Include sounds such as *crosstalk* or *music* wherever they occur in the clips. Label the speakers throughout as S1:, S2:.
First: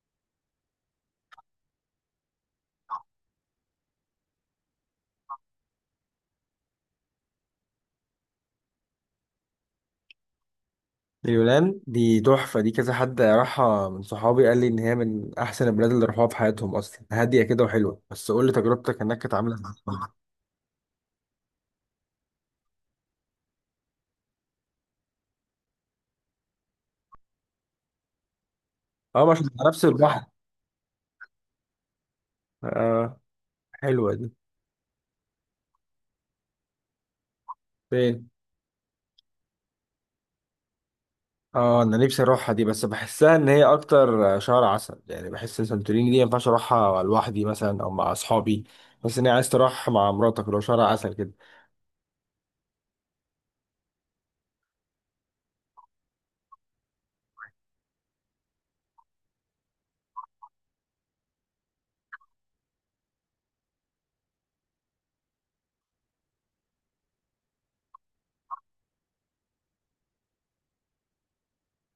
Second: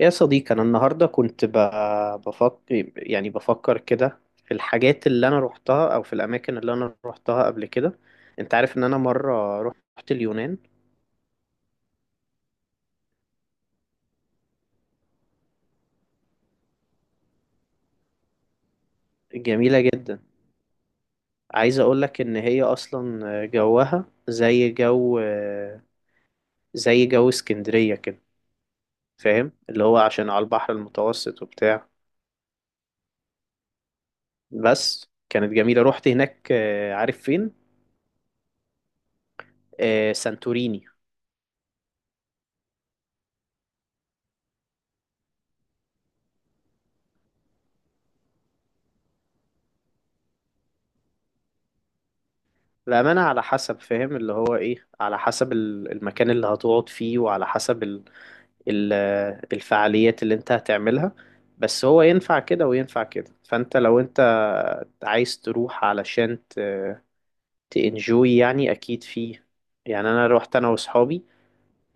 S1: يا صديقي أنا النهاردة كنت بفكر، يعني بفكر كده في الحاجات اللي أنا روحتها أو في الأماكن اللي أنا روحتها قبل كده. أنت عارف إن أنا مرة روحت اليونان.
S2: اليونان دي تحفة، دي كذا حد راحها من صحابي قال لي إن هي من أحسن البلاد اللي راحوها في حياتهم، أصلا هادية كده وحلوة. بس قول لي تجربتك هناك كانت عاملة
S1: جميلة
S2: إزاي؟
S1: جدا. عايز أقولك إن هي أصلا جوها زي جو اسكندرية كده.
S2: أه، مش
S1: فاهم
S2: على نفس
S1: اللي هو
S2: البحر؟
S1: عشان على البحر المتوسط وبتاع.
S2: آه، حلوة دي.
S1: بس كانت جميلة، روحت هناك. عارف فين.
S2: فين؟
S1: سانتوريني.
S2: أه، أنا نفسي أروحها دي، بس بحسها إن هي أكتر شهر عسل، يعني بحس إن سانتوريني دي مينفعش أروحها لوحدي مثلا أو مع أصحابي. بس إن هي عايز تروح مع مراتك لو شهر عسل كده.
S1: الأمانة على حسب، فاهم اللي هو إيه، على حسب المكان اللي هتقعد فيه، وعلى حسب ال ال الفعاليات اللي أنت هتعملها. بس هو ينفع كده وينفع كده. فأنت لو أنت عايز تروح علشان تنجوي يعني أكيد فيه. يعني أنا روحت أنا وأصحابي.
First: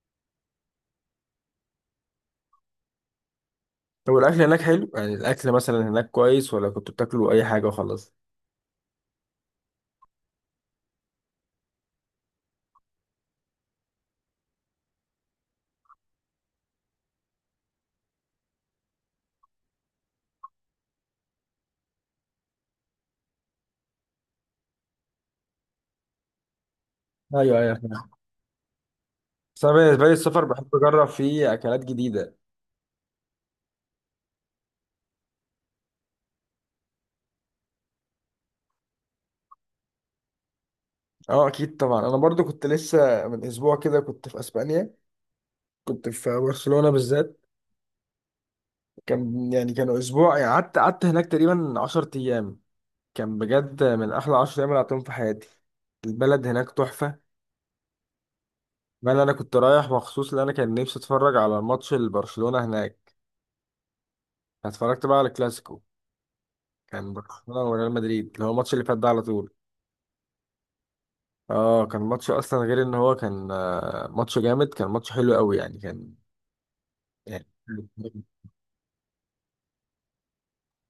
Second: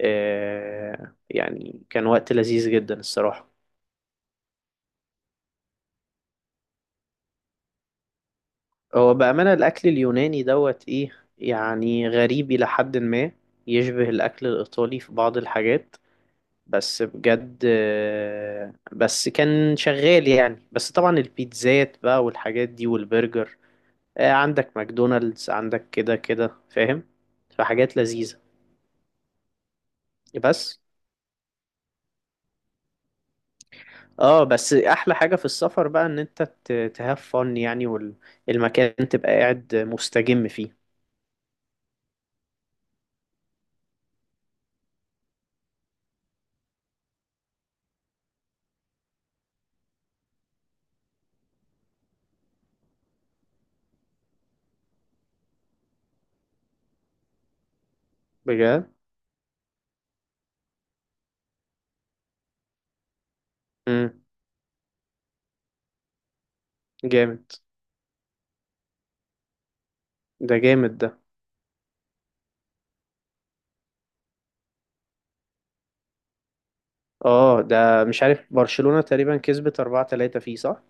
S1: يعني كان وقت لذيذ جدا الصراحة.
S2: طب الأكل هناك حلو؟ يعني الأكل مثلا هناك كويس، ولا كنتوا بتاكلوا أي حاجة وخلاص؟
S1: هو بأمانة الأكل اليوناني دوت إيه، يعني غريب إلى حد ما، يشبه الأكل الإيطالي في بعض الحاجات. بس بجد بس كان شغال يعني. بس طبعا البيتزات بقى والحاجات دي والبرجر، عندك ماكدونالدز عندك كده كده، فاهم.
S2: ايوه، ايوه.
S1: فحاجات لذيذة.
S2: بس انا بالنسبه لي السفر بحب
S1: بس
S2: اجرب فيه اكلات جديده.
S1: اه، بس احلى حاجة في السفر بقى ان انت تهاف فن يعني، والمكان تبقى قاعد مستجم فيه.
S2: اه، اكيد طبعا. انا برضو كنت لسه من اسبوع كده كنت في اسبانيا. كنت في برشلونه بالذات. كان يعني كانوا اسبوع، يعني قعدت هناك تقريبا 10 ايام. كان بجد من احلى 10 ايام اللي قعدتهم في حياتي. البلد هناك تحفه.
S1: بجد.
S2: بل انا كنت رايح مخصوص، لان انا كان نفسي اتفرج على ماتش البرشلونه هناك.
S1: امم
S2: اتفرجت بقى على الكلاسيكو. كان
S1: جامد.
S2: برشلونه وريال مدريد، اللي هو الماتش اللي فات ده على طول.
S1: ده جامد ده.
S2: اه، كان ماتش اصلا غير ان هو كان ماتش جامد، كان ماتش حلو قوي يعني كان. يعني
S1: اه ده، مش عارف، برشلونة تقريبا كسبت 4-3 فيه صح؟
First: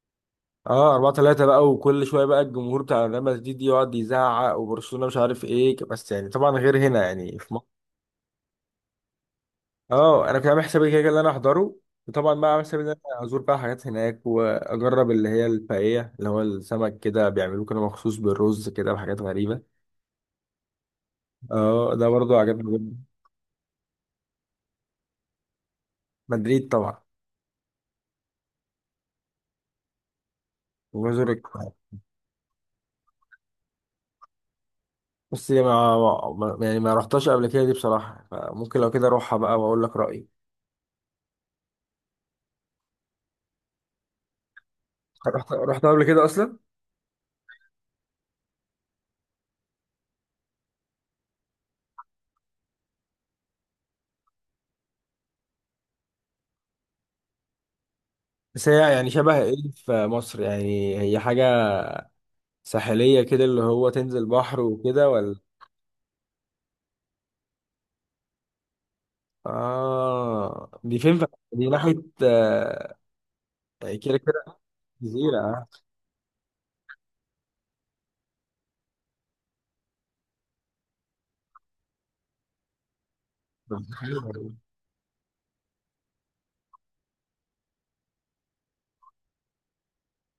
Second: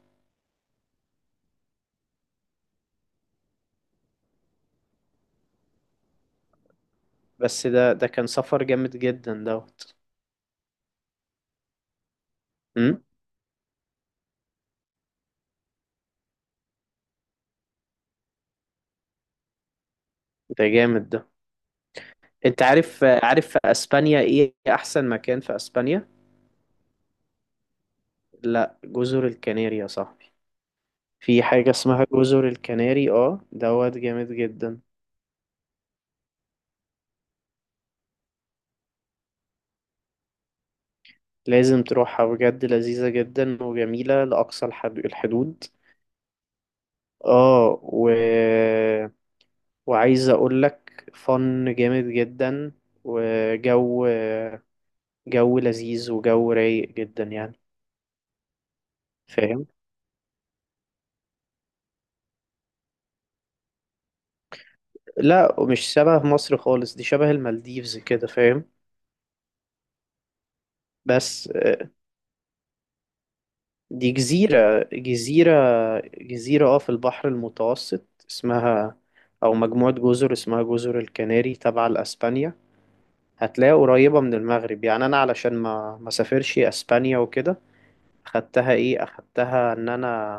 S2: اه 4-3 بقى، وكل شويه بقى الجمهور بتاع ريال مدريد يقعد يزعق وبرشلونه مش عارف ايه، بس يعني طبعا غير هنا يعني في مصر.
S1: بس ده كان سفر جامد جدا دوت.
S2: اه، انا كنت عامل حسابي كده كده اللي انا احضره. وطبعا بقى عامل حسابي ان انا ازور بقى حاجات هناك واجرب اللي هي الباقيه، اللي هو السمك كده بيعملوه كده مخصوص بالرز كده وحاجات غريبه.
S1: ده جامد ده.
S2: اه، ده برضو
S1: انت
S2: عجبني جدا.
S1: عارف في اسبانيا ايه احسن مكان في اسبانيا؟
S2: مدريد طبعا.
S1: لا، جزر الكناري يا صاحبي.
S2: وبزور
S1: في حاجة
S2: القاهرة.
S1: اسمها جزر الكناري، اه دوت جامد جدا.
S2: بس ما يعني ما رحتهاش قبل كده دي بصراحه، فممكن لو كده اروحها بقى واقول لك رايي.
S1: لازم تروحها بجد، لذيذة جدا وجميلة لأقصى
S2: رحت
S1: الحدود.
S2: رحتها قبل كده اصلا.
S1: اه و... وعايز اقول لك فن جامد جدا. وجو لذيذ وجو رايق جدا يعني.
S2: بس هي يعني شبه ايه
S1: فاهم.
S2: في مصر؟ يعني هي حاجة ساحلية كده، اللي هو تنزل بحر وكده، ولا؟
S1: لا ومش شبه مصر خالص، دي شبه المالديفز كده، فاهم.
S2: اه، دي فين؟
S1: بس
S2: دي ناحية
S1: دي
S2: كده كده.
S1: جزيرة
S2: جزيرة،
S1: جزيرة
S2: اه.
S1: جزيرة اه، في البحر المتوسط، اسمها، أو مجموعة جزر اسمها جزر الكناري تبع لأسبانيا. هتلاقيها
S2: طب،
S1: قريبة من
S2: حلو.
S1: المغرب. يعني أنا علشان ما سافرش أسبانيا وكده، أخدتها إيه، أخدتها إن أنا،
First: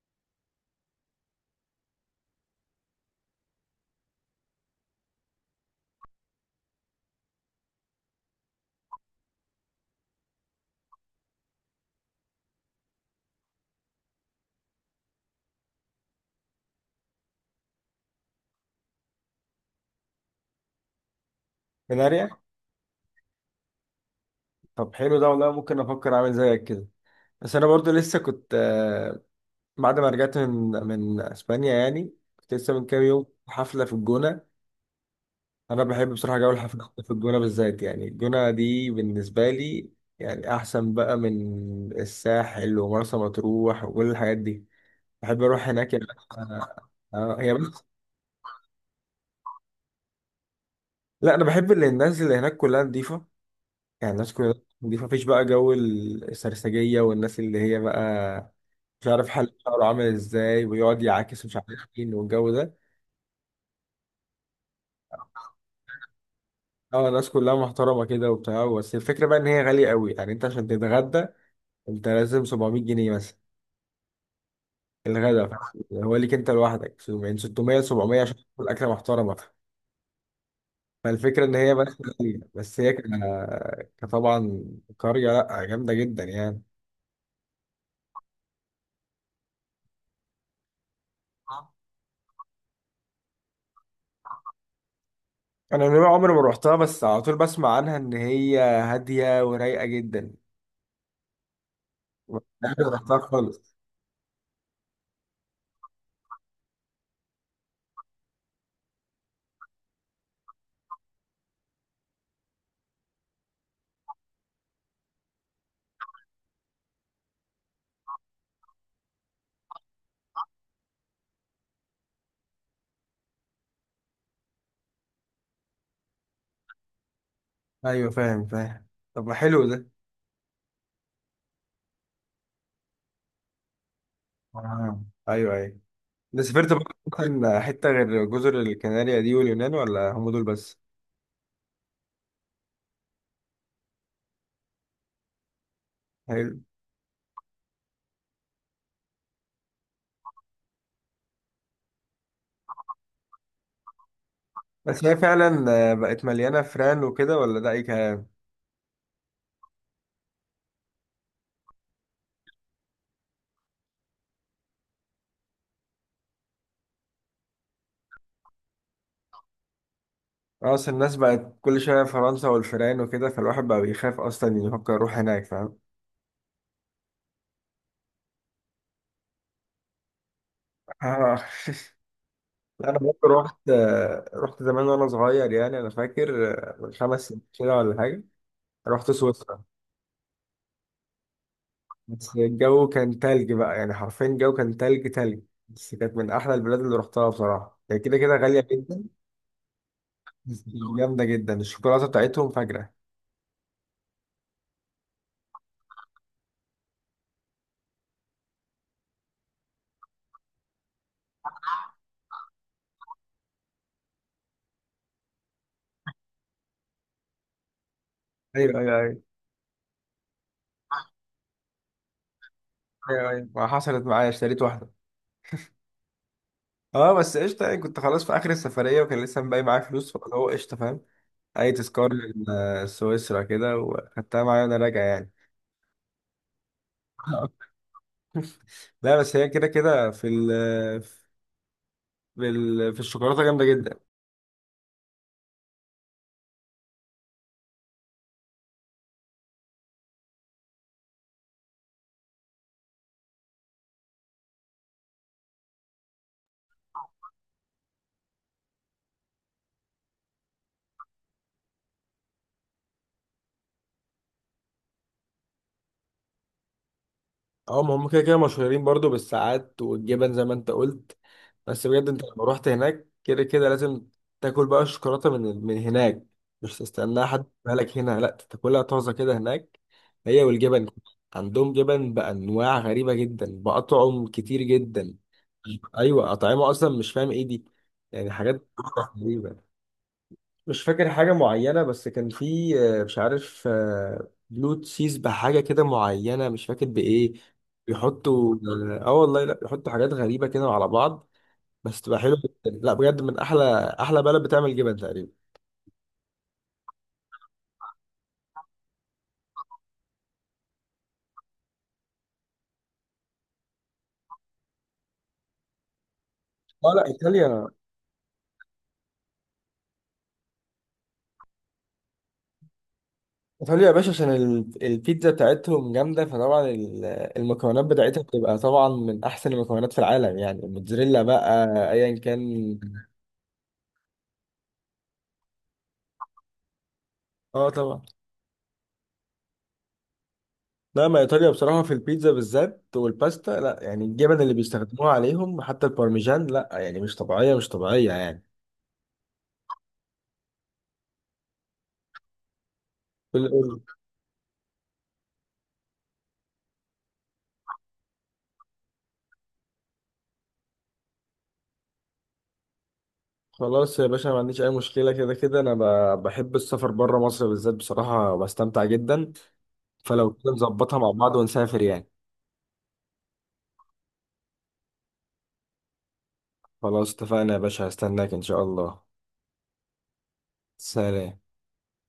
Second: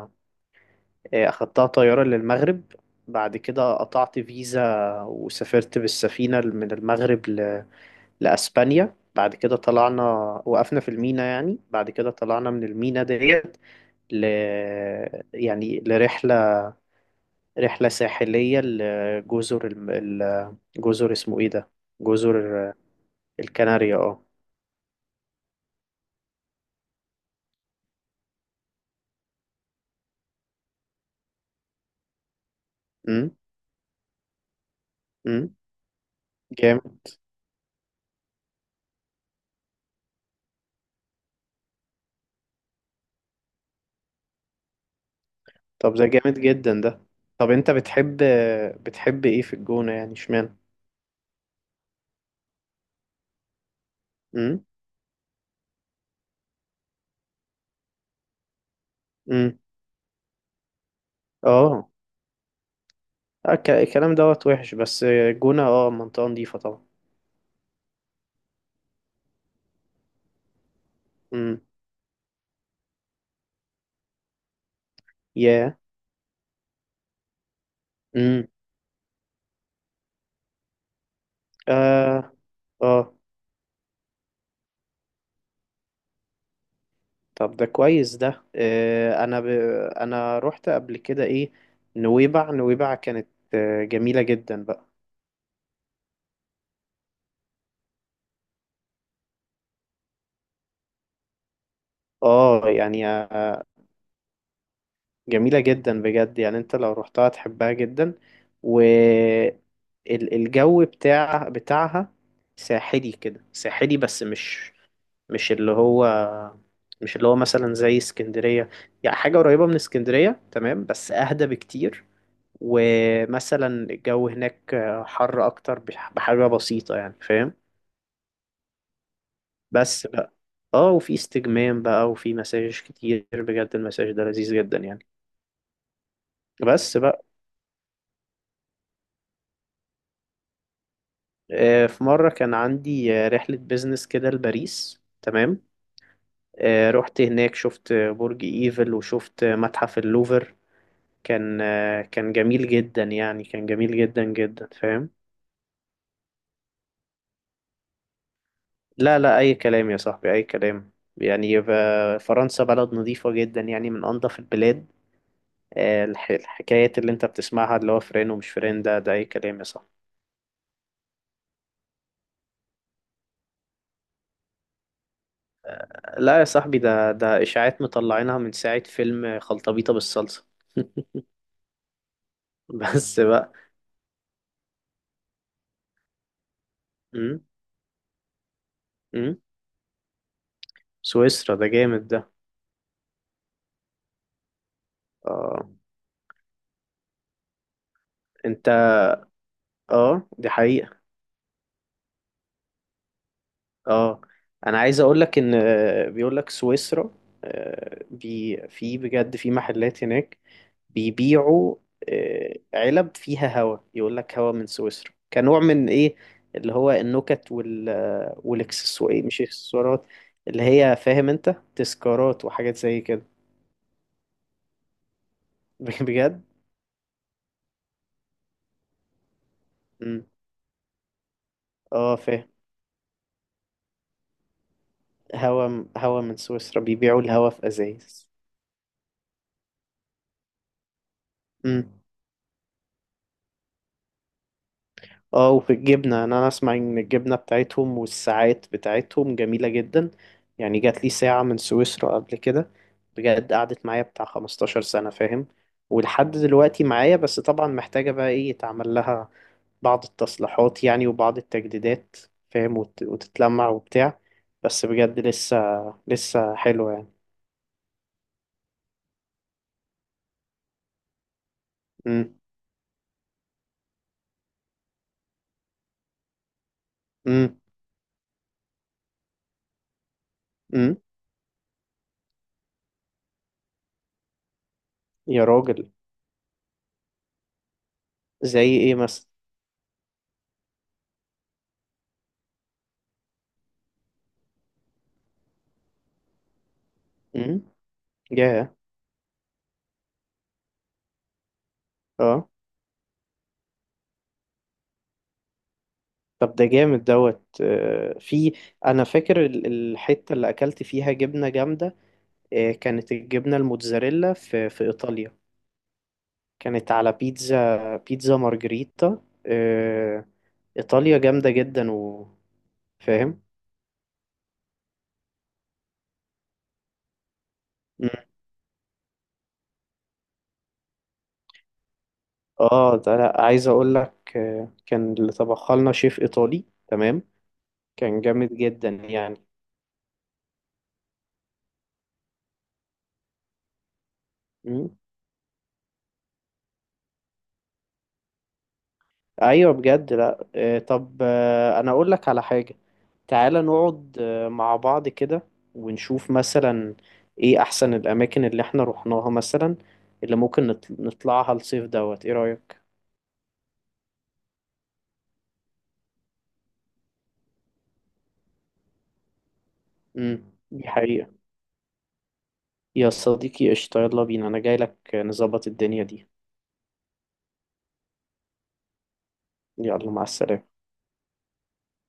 S1: أخدتها طيارة للمغرب. بعد كده قطعت فيزا وسافرت بالسفينة من المغرب ل... لأسبانيا. بعد كده طلعنا، وقفنا في المينا. يعني بعد كده طلعنا من المينا ديت ل... يعني لرحلة، رحلة ساحلية لجزر جزر اسمه ايه ده،
S2: كناريا.
S1: جزر الكناريا اه.
S2: طب، حلو ده والله، ممكن افكر اعمل زيك كده. بس انا برضو لسه كنت بعد ما رجعت من اسبانيا يعني، كنت لسه من كام يوم
S1: امم.
S2: في حفلة في الجونة.
S1: امم.
S2: انا بحب بصراحه جو الحفلات
S1: جامد.
S2: في الجونه بالذات، يعني الجونه دي بالنسبه لي يعني احسن بقى من الساحل ومرسى مطروح وكل الحاجات دي. بحب اروح هناك
S1: طب
S2: يعني.
S1: ده جامد
S2: آه،
S1: جدا ده. طب
S2: هي
S1: انت
S2: بس.
S1: بتحب بتحب ايه في الجونة يعني، اشمعنى؟
S2: لا، انا بحب اللي الناس اللي هناك كلها نظيفه. يعني الناس كلها
S1: امم.
S2: نظيفه، مفيش بقى جو السرسجيه والناس اللي هي بقى مش عارف حل
S1: امم.
S2: شعره عامل ازاي ويقعد يعاكس مش عارف
S1: اه.
S2: مين، والجو ده.
S1: الكلام دوت وحش، بس الجونة اه منطقة نظيفة طبعا.
S2: اه، الناس كلها محترمه كده وبتاع، بس الفكره بقى ان هي غاليه قوي، يعني انت عشان تتغدى
S1: امم.
S2: انت لازم 700 جنيه مثلا. الغداء،
S1: يا.
S2: فاهم؟ هو ليك انت لوحدك من 600 ل 700 عشان
S1: امم.
S2: تاكل اكله محترمه. فالفكره ان هي بس
S1: اه.
S2: غالية. بس هي
S1: اه.
S2: كطبعا قريه، لا، جامده جدا يعني.
S1: طب ده كويس ده. انا ب... انا رحت قبل كده ايه، نويبع كانت جميلة جدا بقى.
S2: انا نوع عمري ما روحتها، بس على طول بسمع عنها ان هي هاديه ورايقه جدا.
S1: اه
S2: عمري ما
S1: يعني
S2: روحتها خالص.
S1: جميلة جدا بجد. يعني انت لو رحتها تحبها جدا. و الجو بتاعها ساحلي كده، ساحلي بس مش، مش اللي هو مش اللي هو مثلا زي اسكندرية. يعني حاجة قريبة من اسكندرية تمام بس اهدى بكتير. ومثلا الجو هناك حر اكتر بحاجة بسيطة يعني، فاهم.
S2: ايوه، فاهم، فاهم. طب، ما حلو ده.
S1: بس بقى اه، وفي استجمام بقى وفي مساج كتير، بجد المساج ده لذيذ جدا
S2: آه.
S1: يعني.
S2: ايوه، ايوه. انت سافرت بقى
S1: بس بقى
S2: ممكن حته غير جزر الكناريا دي واليونان، ولا هم دول بس؟
S1: في مرة كان عندي رحلة بيزنس كده لباريس، تمام.
S2: حلو.
S1: رحت هناك، شفت برج ايفل، وشفت متحف اللوفر. كان كان جميل جدا يعني، كان جميل جدا جدا،
S2: بس
S1: فاهم.
S2: هي فعلا بقت مليانه فران وكده، ولا ده اي؟
S1: لا لا، أي كلام يا صاحبي، أي كلام. يعني فرنسا بلد نظيفة جدا، يعني من أنظف البلاد. الحكايات اللي أنت بتسمعها اللي هو فرين ومش فرين، ده أي كلام يا صاحبي.
S2: خلاص، الناس بقت كل شوية فرنسا والفيران وكده، فالواحد بقى بيخاف أصلا يفكر يروح هناك، فاهم؟
S1: لا يا صاحبي، ده إشاعات مطلعينها من ساعة فيلم خلطبيطة بالصلصة.
S2: آه. *laughs*
S1: *laughs*
S2: لا، أنا برضه
S1: بس بقى.
S2: رحت زمان وأنا صغير، يعني أنا فاكر من خمس
S1: أم؟
S2: سنين كده ولا حاجة. رحت
S1: أم؟
S2: سويسرا.
S1: سويسرا ده جامد ده.
S2: بس الجو كان تلج بقى، يعني حرفيا الجو كان تلج تلج.
S1: آه.
S2: بس كانت من أحلى البلاد اللي رحتها بصراحة، هي كده كده غالية
S1: أنت.
S2: جدا.
S1: آه دي
S2: بس
S1: حقيقة.
S2: جامدة جدا الشوكولاتة بتاعتهم، فجرة.
S1: آه أنا عايز أقول لك إن بيقول لك سويسرا، بي في، بجد في محلات هناك بيبيعوا علب فيها هوا، يقول لك هوا من سويسرا، كنوع من ايه اللي هو النكت وال
S2: أيوه، أيوه،
S1: والاكسسوار
S2: أيوه.
S1: مش اكسسوارات، اللي هي، فاهم انت، تذكارات وحاجات زي
S2: أيوه،
S1: كده.
S2: أيوه، ما حصلت معايا اشتريت واحدة.
S1: *laughs* بجد.
S2: اه، بس قشطه يعني، كنت خلاص في اخر السفريه وكان لسه باقي معايا فلوس،
S1: مم.
S2: فاللي هو قشطه، فاهم؟ اي تذكار
S1: اه فاهم.
S2: لسويسرا كده، وخدتها معايا وانا راجع يعني.
S1: هوا، هوا من سويسرا، بيبيعوا الهوا في
S2: *laughs*
S1: ازايز.
S2: لا، بس هي كده كده
S1: مم.
S2: في الشوكولاته جامده جدا.
S1: اه وفي الجبنة، أنا اسمع ان الجبنة بتاعتهم والساعات بتاعتهم جميلة جدا. يعني جات لي ساعة من سويسرا قبل كده، بجد قعدت معايا بتاع 15 سنة، فاهم، ولحد دلوقتي معايا. بس طبعا محتاجة بقى ايه، يتعمل لها بعض التصليحات يعني، وبعض التجديدات، فاهم، وتتلمع وبتاع. بس بجد لسه حلوة يعني.
S2: اه، ما هم كده كده مشهورين برضو بالساعات والجبن زي ما انت قلت. بس بجد، انت
S1: امم.
S2: لما رحت هناك كده كده لازم تاكل بقى الشوكولاته من هناك، مش تستناها حد
S1: امم.
S2: يجيبها لك هنا، لا تاكلها طازه كده هناك. هي والجبن.
S1: امم.
S2: عندهم جبن بانواع غريبه جدا، باطعم كتير جدا.
S1: يا راجل.
S2: ايوه، اطعمه اصلا مش فاهم ايه دي. يعني
S1: زي
S2: حاجات
S1: ايه مثلا؟
S2: غريبه. مش فاكر حاجة معينة، بس كان في مش عارف بلو تشيز بحاجة كده معينة مش فاكر بإيه.
S1: امم.
S2: بيحطوا،
S1: ياه.
S2: اه، والله، لا بيحطوا حاجات غريبة كده على بعض، بس تبقى حلوة
S1: اه.
S2: جدا. لا بجد من أحلى أحلى بلد بتعمل جبن تقريبا.
S1: طب ده جامد دوت في، انا فاكر الحته اللي اكلت فيها جبنه جامده، كانت الجبنه الموتزاريلا في في ايطاليا، كانت
S2: اه، لا،
S1: على
S2: إيطاليا.
S1: بيتزا، بيتزا مارجريتا. ايطاليا جامده جدا، وفاهم.
S2: إيطاليا يا باشا، عشان البيتزا بتاعتهم جامدة، فطبعا المكونات
S1: مم.
S2: بتاعتها بتبقى طبعا من أحسن المكونات في العالم، يعني الموتزاريلا بقى أيا كان.
S1: اه ده، لا عايز اقول لك كان اللي طبخها لنا شيف ايطالي، تمام،
S2: اه، طبعا.
S1: كان جامد جدا يعني.
S2: لا، ما ايطاليا بصراحه في البيتزا بالذات والباستا، لا يعني الجبن اللي بيستخدموها عليهم حتى البارميجان، لا يعني مش طبيعيه، مش طبيعيه يعني.
S1: ايوه بجد. لا طب انا اقول لك على حاجه، تعالى
S2: قول.
S1: نقعد مع بعض كده، ونشوف مثلا ايه احسن الاماكن اللي احنا رحناها مثلا، اللي ممكن نطلعها الصيف دوت، ايه رايك؟
S2: خلاص يا باشا، ما عنديش اي مشكله. كده كده انا بحب السفر بره مصر بالذات، بصراحه بستمتع جدا. فلو كده
S1: امم. دي
S2: نظبطها مع
S1: حقيقه.
S2: بعض ونسافر يعني.
S1: يا صديقي قشطه، يلا بينا، انا جاي لك نظبط الدنيا دي.
S2: خلاص، اتفقنا يا باشا، هستناك ان شاء الله.
S1: يلا، مع السلامه.
S2: سلام.